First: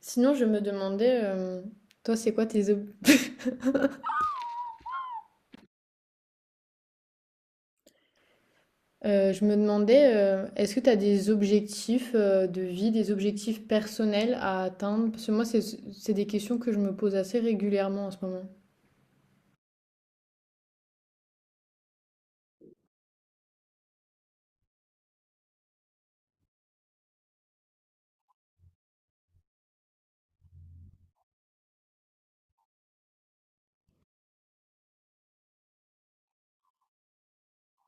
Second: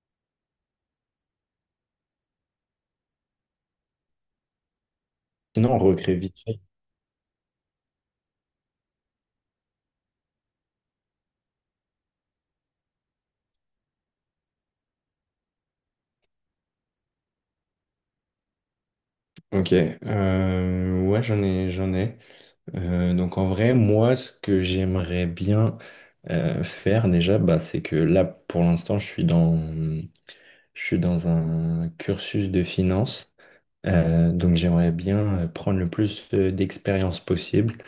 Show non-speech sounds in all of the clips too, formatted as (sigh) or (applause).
Sinon, je me demandais, toi, c'est quoi tes (laughs) Sinon, on recrée vite fait. Je me demandais, est-ce que tu as des objectifs de vie, des objectifs personnels à atteindre? Parce que moi, c'est des questions que je me pose assez régulièrement en ce moment. Ok, ouais, j'en ai. Donc en vrai, moi, ce que j'aimerais bien faire déjà, bah, c'est que là, pour l'instant, je suis dans un cursus de finance. Donc j'aimerais bien prendre le plus d'expérience possible,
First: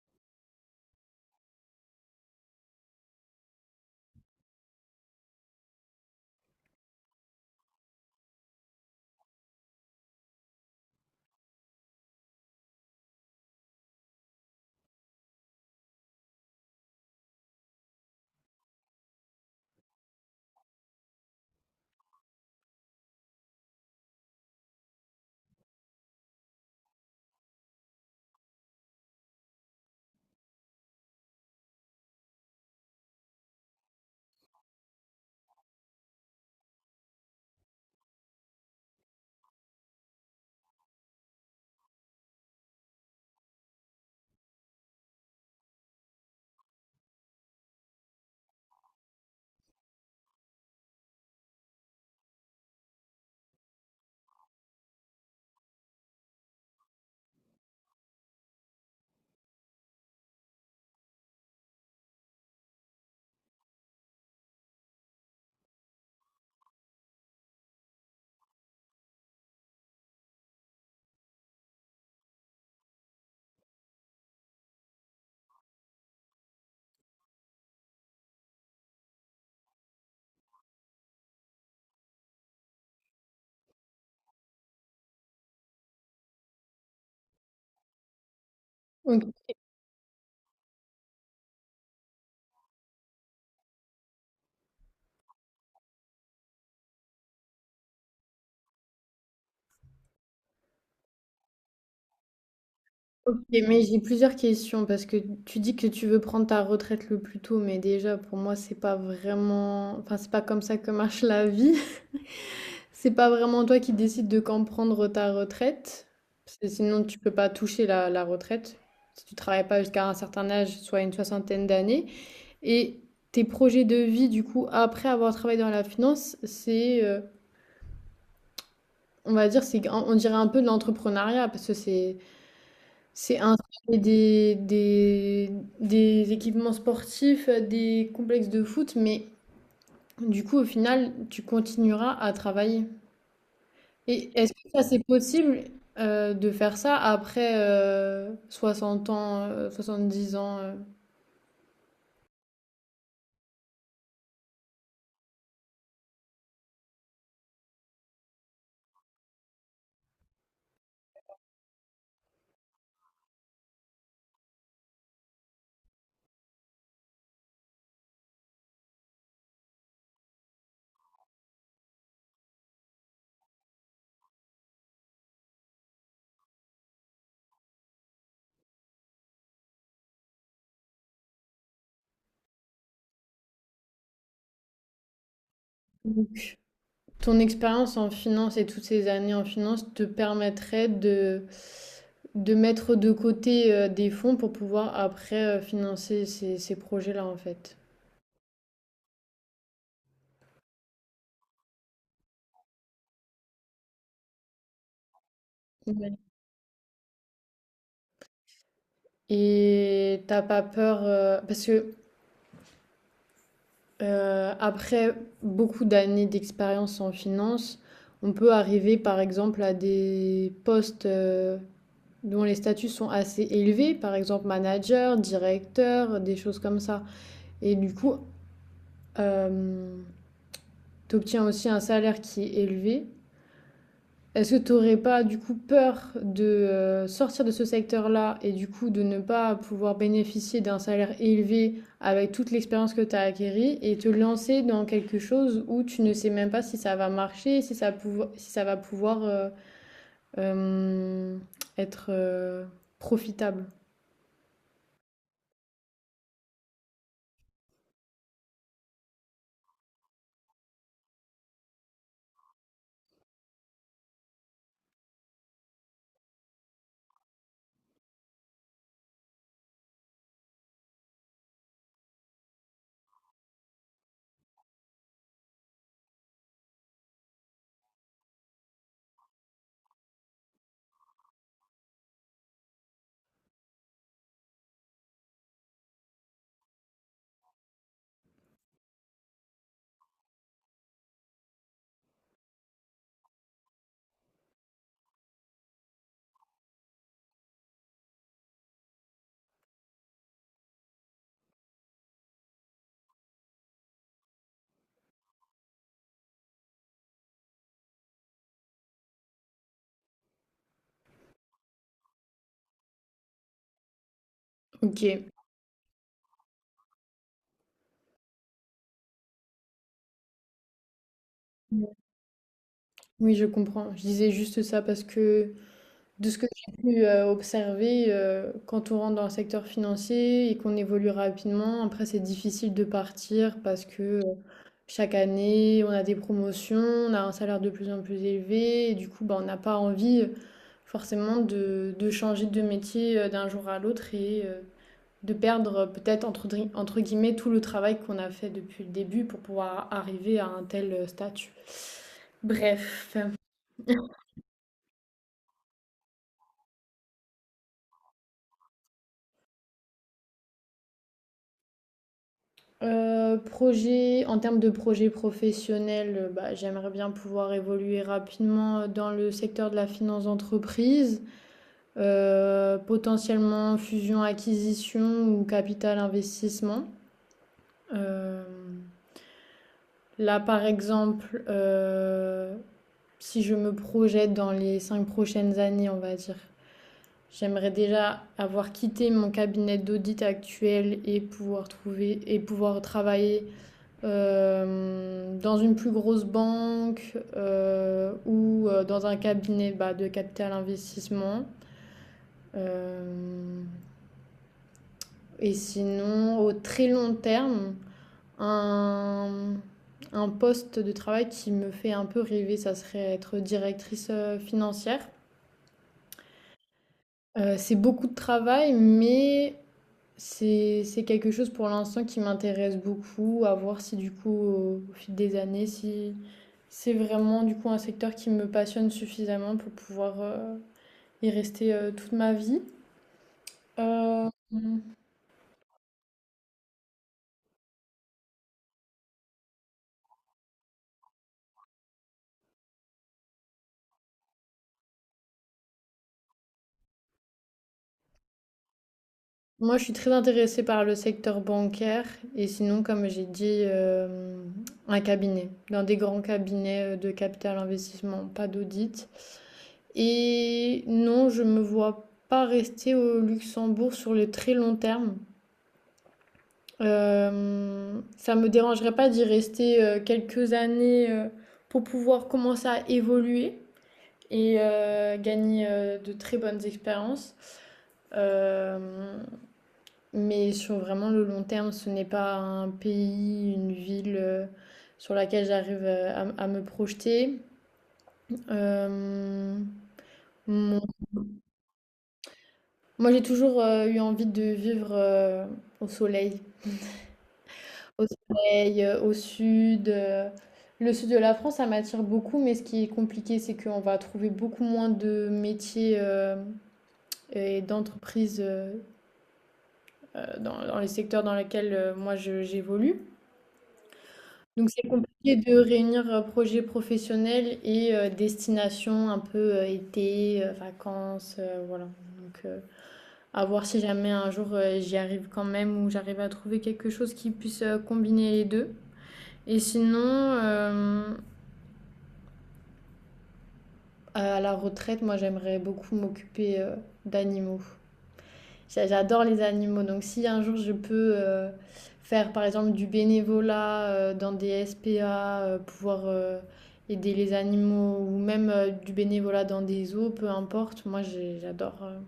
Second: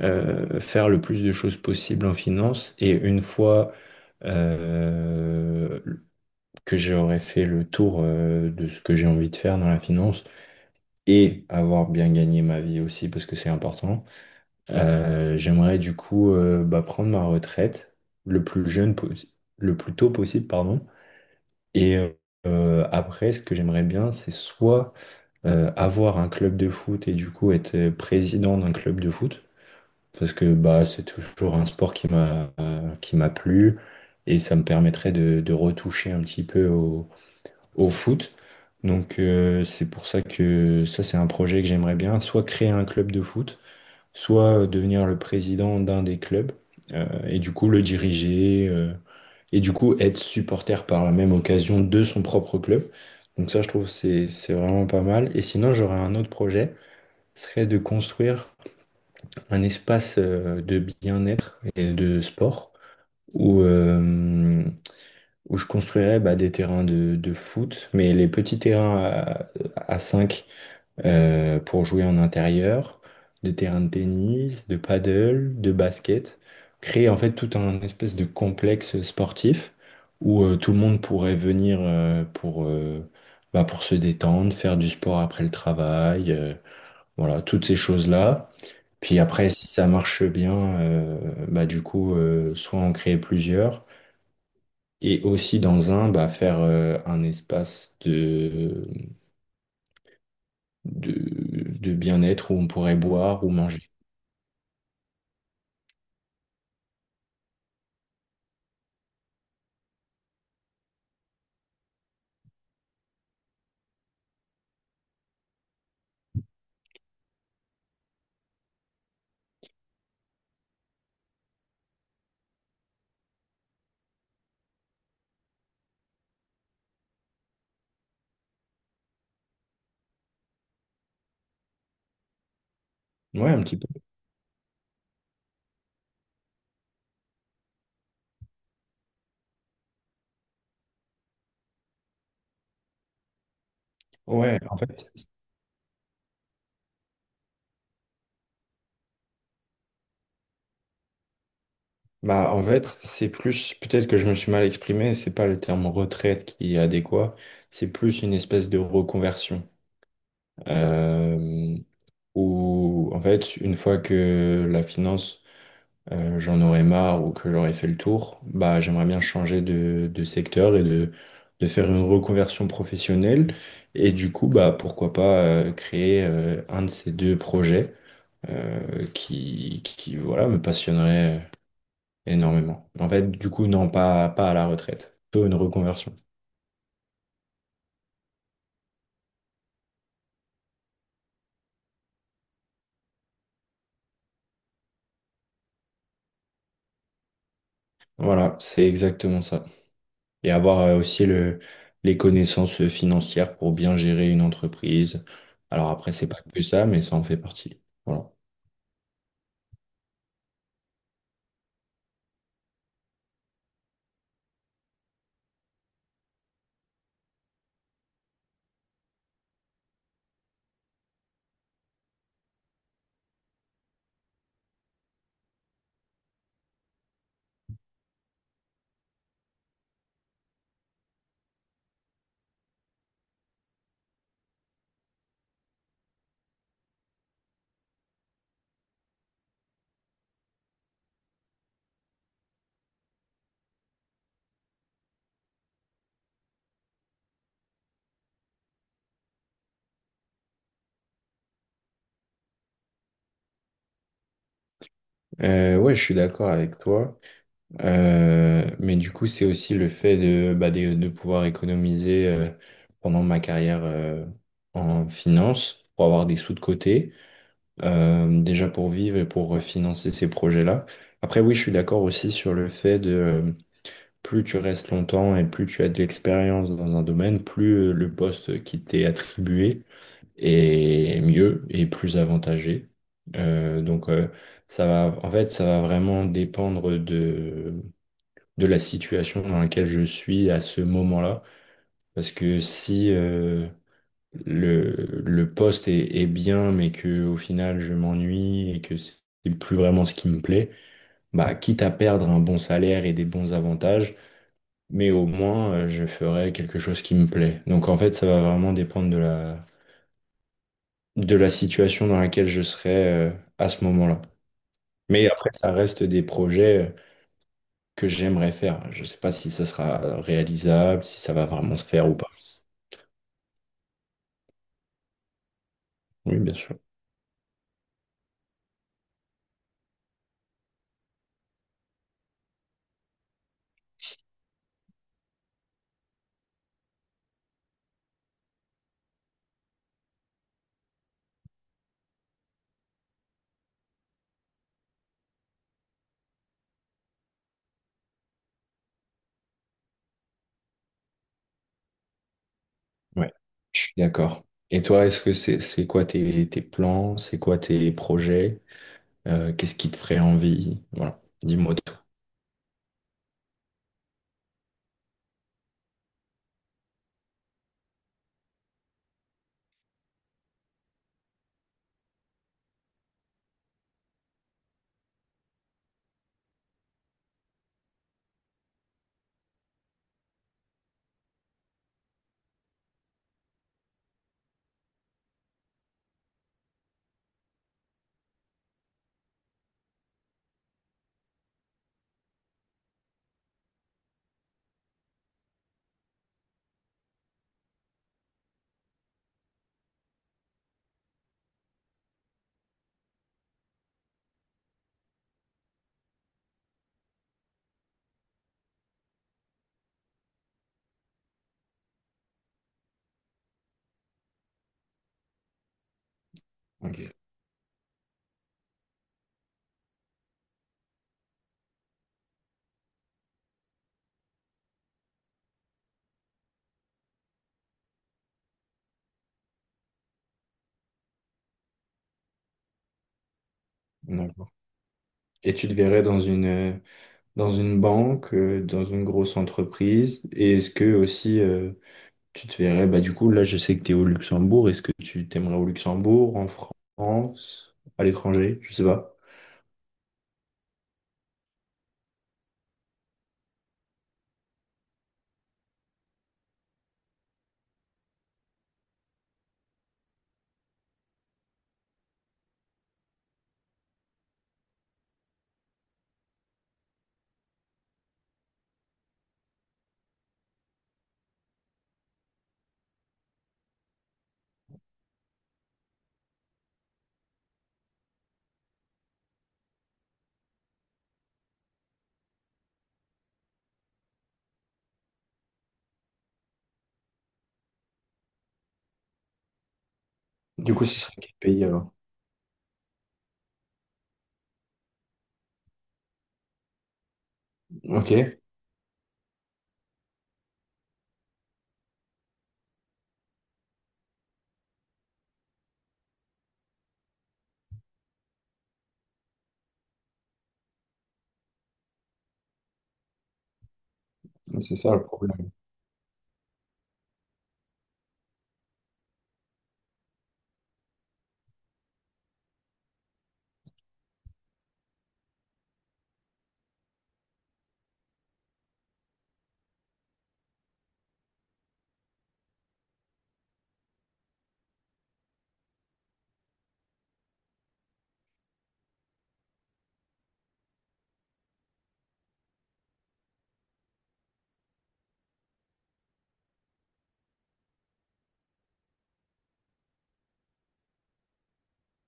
faire le plus de choses possibles en finance. Et une fois euh, que j'aurai fait le tour de ce que j'ai envie de faire dans la finance, et avoir bien gagné ma vie aussi, parce que c'est important, j'aimerais du coup bah, prendre ma retraite le plus jeune, possi- le plus tôt possible, pardon. Et après, ce que j'aimerais bien, c'est soit avoir un club de foot et du coup être président d'un club de foot, parce que bah, c'est toujours un sport qui m'a plu. Et ça me permettrait de retoucher un petit peu au, au foot. Donc c'est pour ça que ça c'est un projet que j'aimerais bien, soit créer un club de foot, soit devenir le président d'un des clubs et du coup le diriger et du coup être supporter par la même occasion de son propre club. Donc ça je trouve que c'est vraiment pas mal. Et sinon j'aurais un autre projet, ce serait de construire un espace de bien-être et de sport où, euh, où je construirais bah, des terrains de foot, mais les petits terrains à, 5 pour jouer en intérieur, des terrains de tennis, de paddle, de basket, créer en fait tout un espèce de complexe sportif où tout le monde pourrait venir bah, pour se détendre, faire du sport après le travail, voilà, toutes ces choses-là. Puis Ok, après, si ça marche bien, bah, du coup, soit en créer plusieurs et aussi dans un, bah, faire un espace de, de bien-être où on pourrait ok, boire ou mais manger. j'ai plusieurs questions parce que tu dis que tu veux prendre ta retraite le plus tôt, mais déjà, pour moi, c'est pas vraiment, enfin, c'est pas comme ça que marche la vie. C'est pas vraiment toi qui décides de quand prendre ta retraite, parce que sinon tu peux pas toucher la retraite si tu travailles pas jusqu'à un certain âge, soit une soixantaine d'années. Et tes projets de vie, du coup, après avoir travaillé dans la finance, c'est, on va dire, c'est, on dirait un peu de l'entrepreneuriat, parce que c'est Ouais, un petit peu. installer des équipements sportifs, des complexes de foot, mais du coup, au final, tu continueras à travailler. Et est-ce Ouais, que en ça c'est fait, possible de faire ça après 60 ans, 70 ans. Bah, en fait, c'est plus, peut-être que je me suis mal exprimé, c'est pas le terme retraite qui est adéquat, c'est plus une espèce de reconversion. Euh, Où, en fait, une fois que la finance j'en aurais marre ou que j'aurais fait le tour, bah, j'aimerais bien changer de secteur de faire une reconversion professionnelle. Et du coup, bah, pourquoi pas créer un de ces deux projets voilà, me passionnerait énormément. En fait, du coup, non, pas à la retraite, plutôt une reconversion. Donc, ton expérience en finance et toutes ces années en finance te permettraient de mettre de côté des fonds pour pouvoir après financer ces projets-là en fait. Voilà, c'est exactement ça. Et avoir aussi le, les connaissances financières pour bien gérer une entreprise. Alors après, Ouais. c'est pas que ça, mais ça en fait partie. Voilà. Et t'as pas peur, parce que après beaucoup d'années d'expérience en finance, on peut arriver par exemple à des postes dont les statuts sont assez élevés, par exemple manager, directeur, des choses comme ça. Et du coup, euh, tu obtiens aussi un salaire qui est élevé. Est-ce que tu n'aurais pas du coup peur de sortir de ce secteur-là et du coup de ne pas pouvoir bénéficier d'un salaire élevé avec toute l'expérience que tu as acquérie et te lancer dans quelque chose où tu ne sais même pas si ça va marcher, si ça va pouvoir euh, être profitable? Ouais, je suis d'accord avec toi. Mais du coup, c'est aussi le fait de, bah, de pouvoir économiser pendant ma carrière en finance pour avoir des sous de côté, déjà pour vivre et pour financer ces projets-là. Après, oui, je suis d'accord aussi sur le fait de plus tu restes longtemps et plus tu as de l'expérience dans un domaine, plus le poste qui t'est attribué et mieux et plus avantagé. Donc ça va, en fait, ça va vraiment dépendre de la situation dans laquelle je suis à ce moment-là. Parce que si le, le poste est, est bien, mais que au final je m'ennuie et que c'est plus vraiment ce qui me plaît, bah quitte à perdre un bon salaire et des bons avantages, mais au moins je ferai quelque chose qui me plaît. Donc en fait, ça va vraiment dépendre de la situation dans laquelle je serais à ce moment-là. Mais Ok. après, ça reste des projets que j'aimerais faire. Je ne sais pas si ça sera réalisable, si ça va vraiment se faire ou pas. Oui, je comprends. Je disais juste ça parce que de Oui, ce que bien j'ai sûr. pu observer, quand on rentre dans le secteur financier et qu'on évolue rapidement, après c'est difficile de partir parce que chaque année on a des promotions, on a un salaire de plus en plus élevé et du coup bah, on n'a pas envie forcément de changer de métier d'un jour à l'autre et de perdre peut-être entre guillemets tout le travail qu'on a fait depuis le début pour pouvoir arriver à un tel statut. Bref. Ouais, je suis d'accord. Et toi, est-ce que c'est quoi tes, tes plans? C'est quoi tes projets? Qu'est-ce qui te ferait envie? Voilà, dis-moi tout. En termes de projet professionnel, bah, j'aimerais bien pouvoir évoluer rapidement dans le secteur de la finance d'entreprise, potentiellement fusion-acquisition ou capital investissement. Euh, Là, par exemple, si je me projette dans les 5 prochaines années, on va dire, j'aimerais déjà avoir quitté mon cabinet d'audit actuel et pouvoir travailler dans une plus grosse banque ou dans un cabinet bah, de capital investissement. Euh, et sinon, au très long terme, un, un poste de travail qui me fait un peu rêver, ça serait être directrice financière. Ok, C'est beaucoup de travail, mais c'est quelque chose pour l'instant qui m'intéresse beaucoup, à voir si du coup au fil des années, si c'est vraiment du coup un secteur qui me passionne suffisamment pour pouvoir y rester toute ma vie. Euh, d'accord. Et tu te verrais dans une banque, dans une grosse entreprise? Et est-ce que aussi tu te verrais, bah du coup, là, je sais que tu es au Luxembourg. Est-ce que tu t'aimerais au Luxembourg, en France, à l'étranger? Je sais pas. moi, je suis très intéressée par le secteur bancaire et sinon, comme j'ai dit, dans des grands cabinets de capital investissement, pas d'audit. Et non, je me vois pas rester au Luxembourg sur le très long terme. Ça me dérangerait pas d'y rester quelques années pour pouvoir commencer à évoluer et gagner de très bonnes expériences. Euh, mais sur vraiment le long terme, ce n'est pas un pays, une ville sur laquelle j'arrive à me projeter. Euh, Du coup, mon- ce serait quel pays alors? Moi, j'ai toujours eu envie de vivre au soleil. Au Ok, soleil, au sud, le sud de la France, ça m'attire beaucoup, mais ce qui est compliqué, c'est qu'on va trouver beaucoup moins de métiers, hem et d'entreprises, dans les secteurs dans lesquels, moi je j'évolue. Donc c'est c'est ça le compliqué problème. de réunir, projet professionnel et destination un peu, été, vacances, voilà. Donc à voir si jamais un jour, j'y arrive quand même ou j'arrive à trouver quelque chose qui puisse, combiner les 2 et sinon, euh, à la retraite, moi, j'aimerais beaucoup m'occuper d'animaux. J'adore les animaux, donc si un jour je peux faire par exemple du bénévolat dans des SPA, pouvoir aider les animaux ou même du bénévolat dans des zoos, peu importe, moi j'adore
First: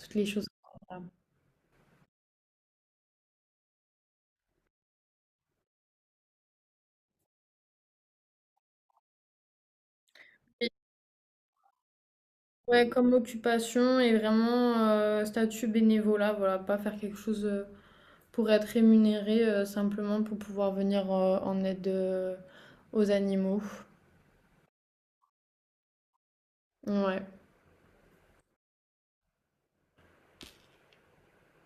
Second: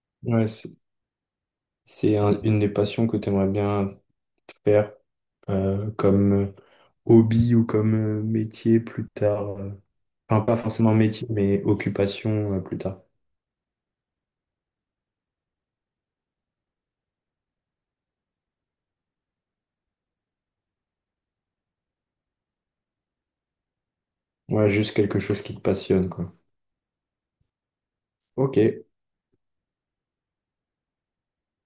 toutes les choses Ouais, c'est comme ça. Une des passions que tu aimerais bien faire comme hobby ou comme métier plus tard. Enfin, pas Et, forcément métier, mais occupation plus ouais, tard. comme occupation et vraiment statut bénévolat, voilà, pas faire quelque chose pour être rémunérée simplement pour pouvoir venir en aide aux animaux. Ouais, juste quelque chose qui te passionne, quoi. Ouais. Ok.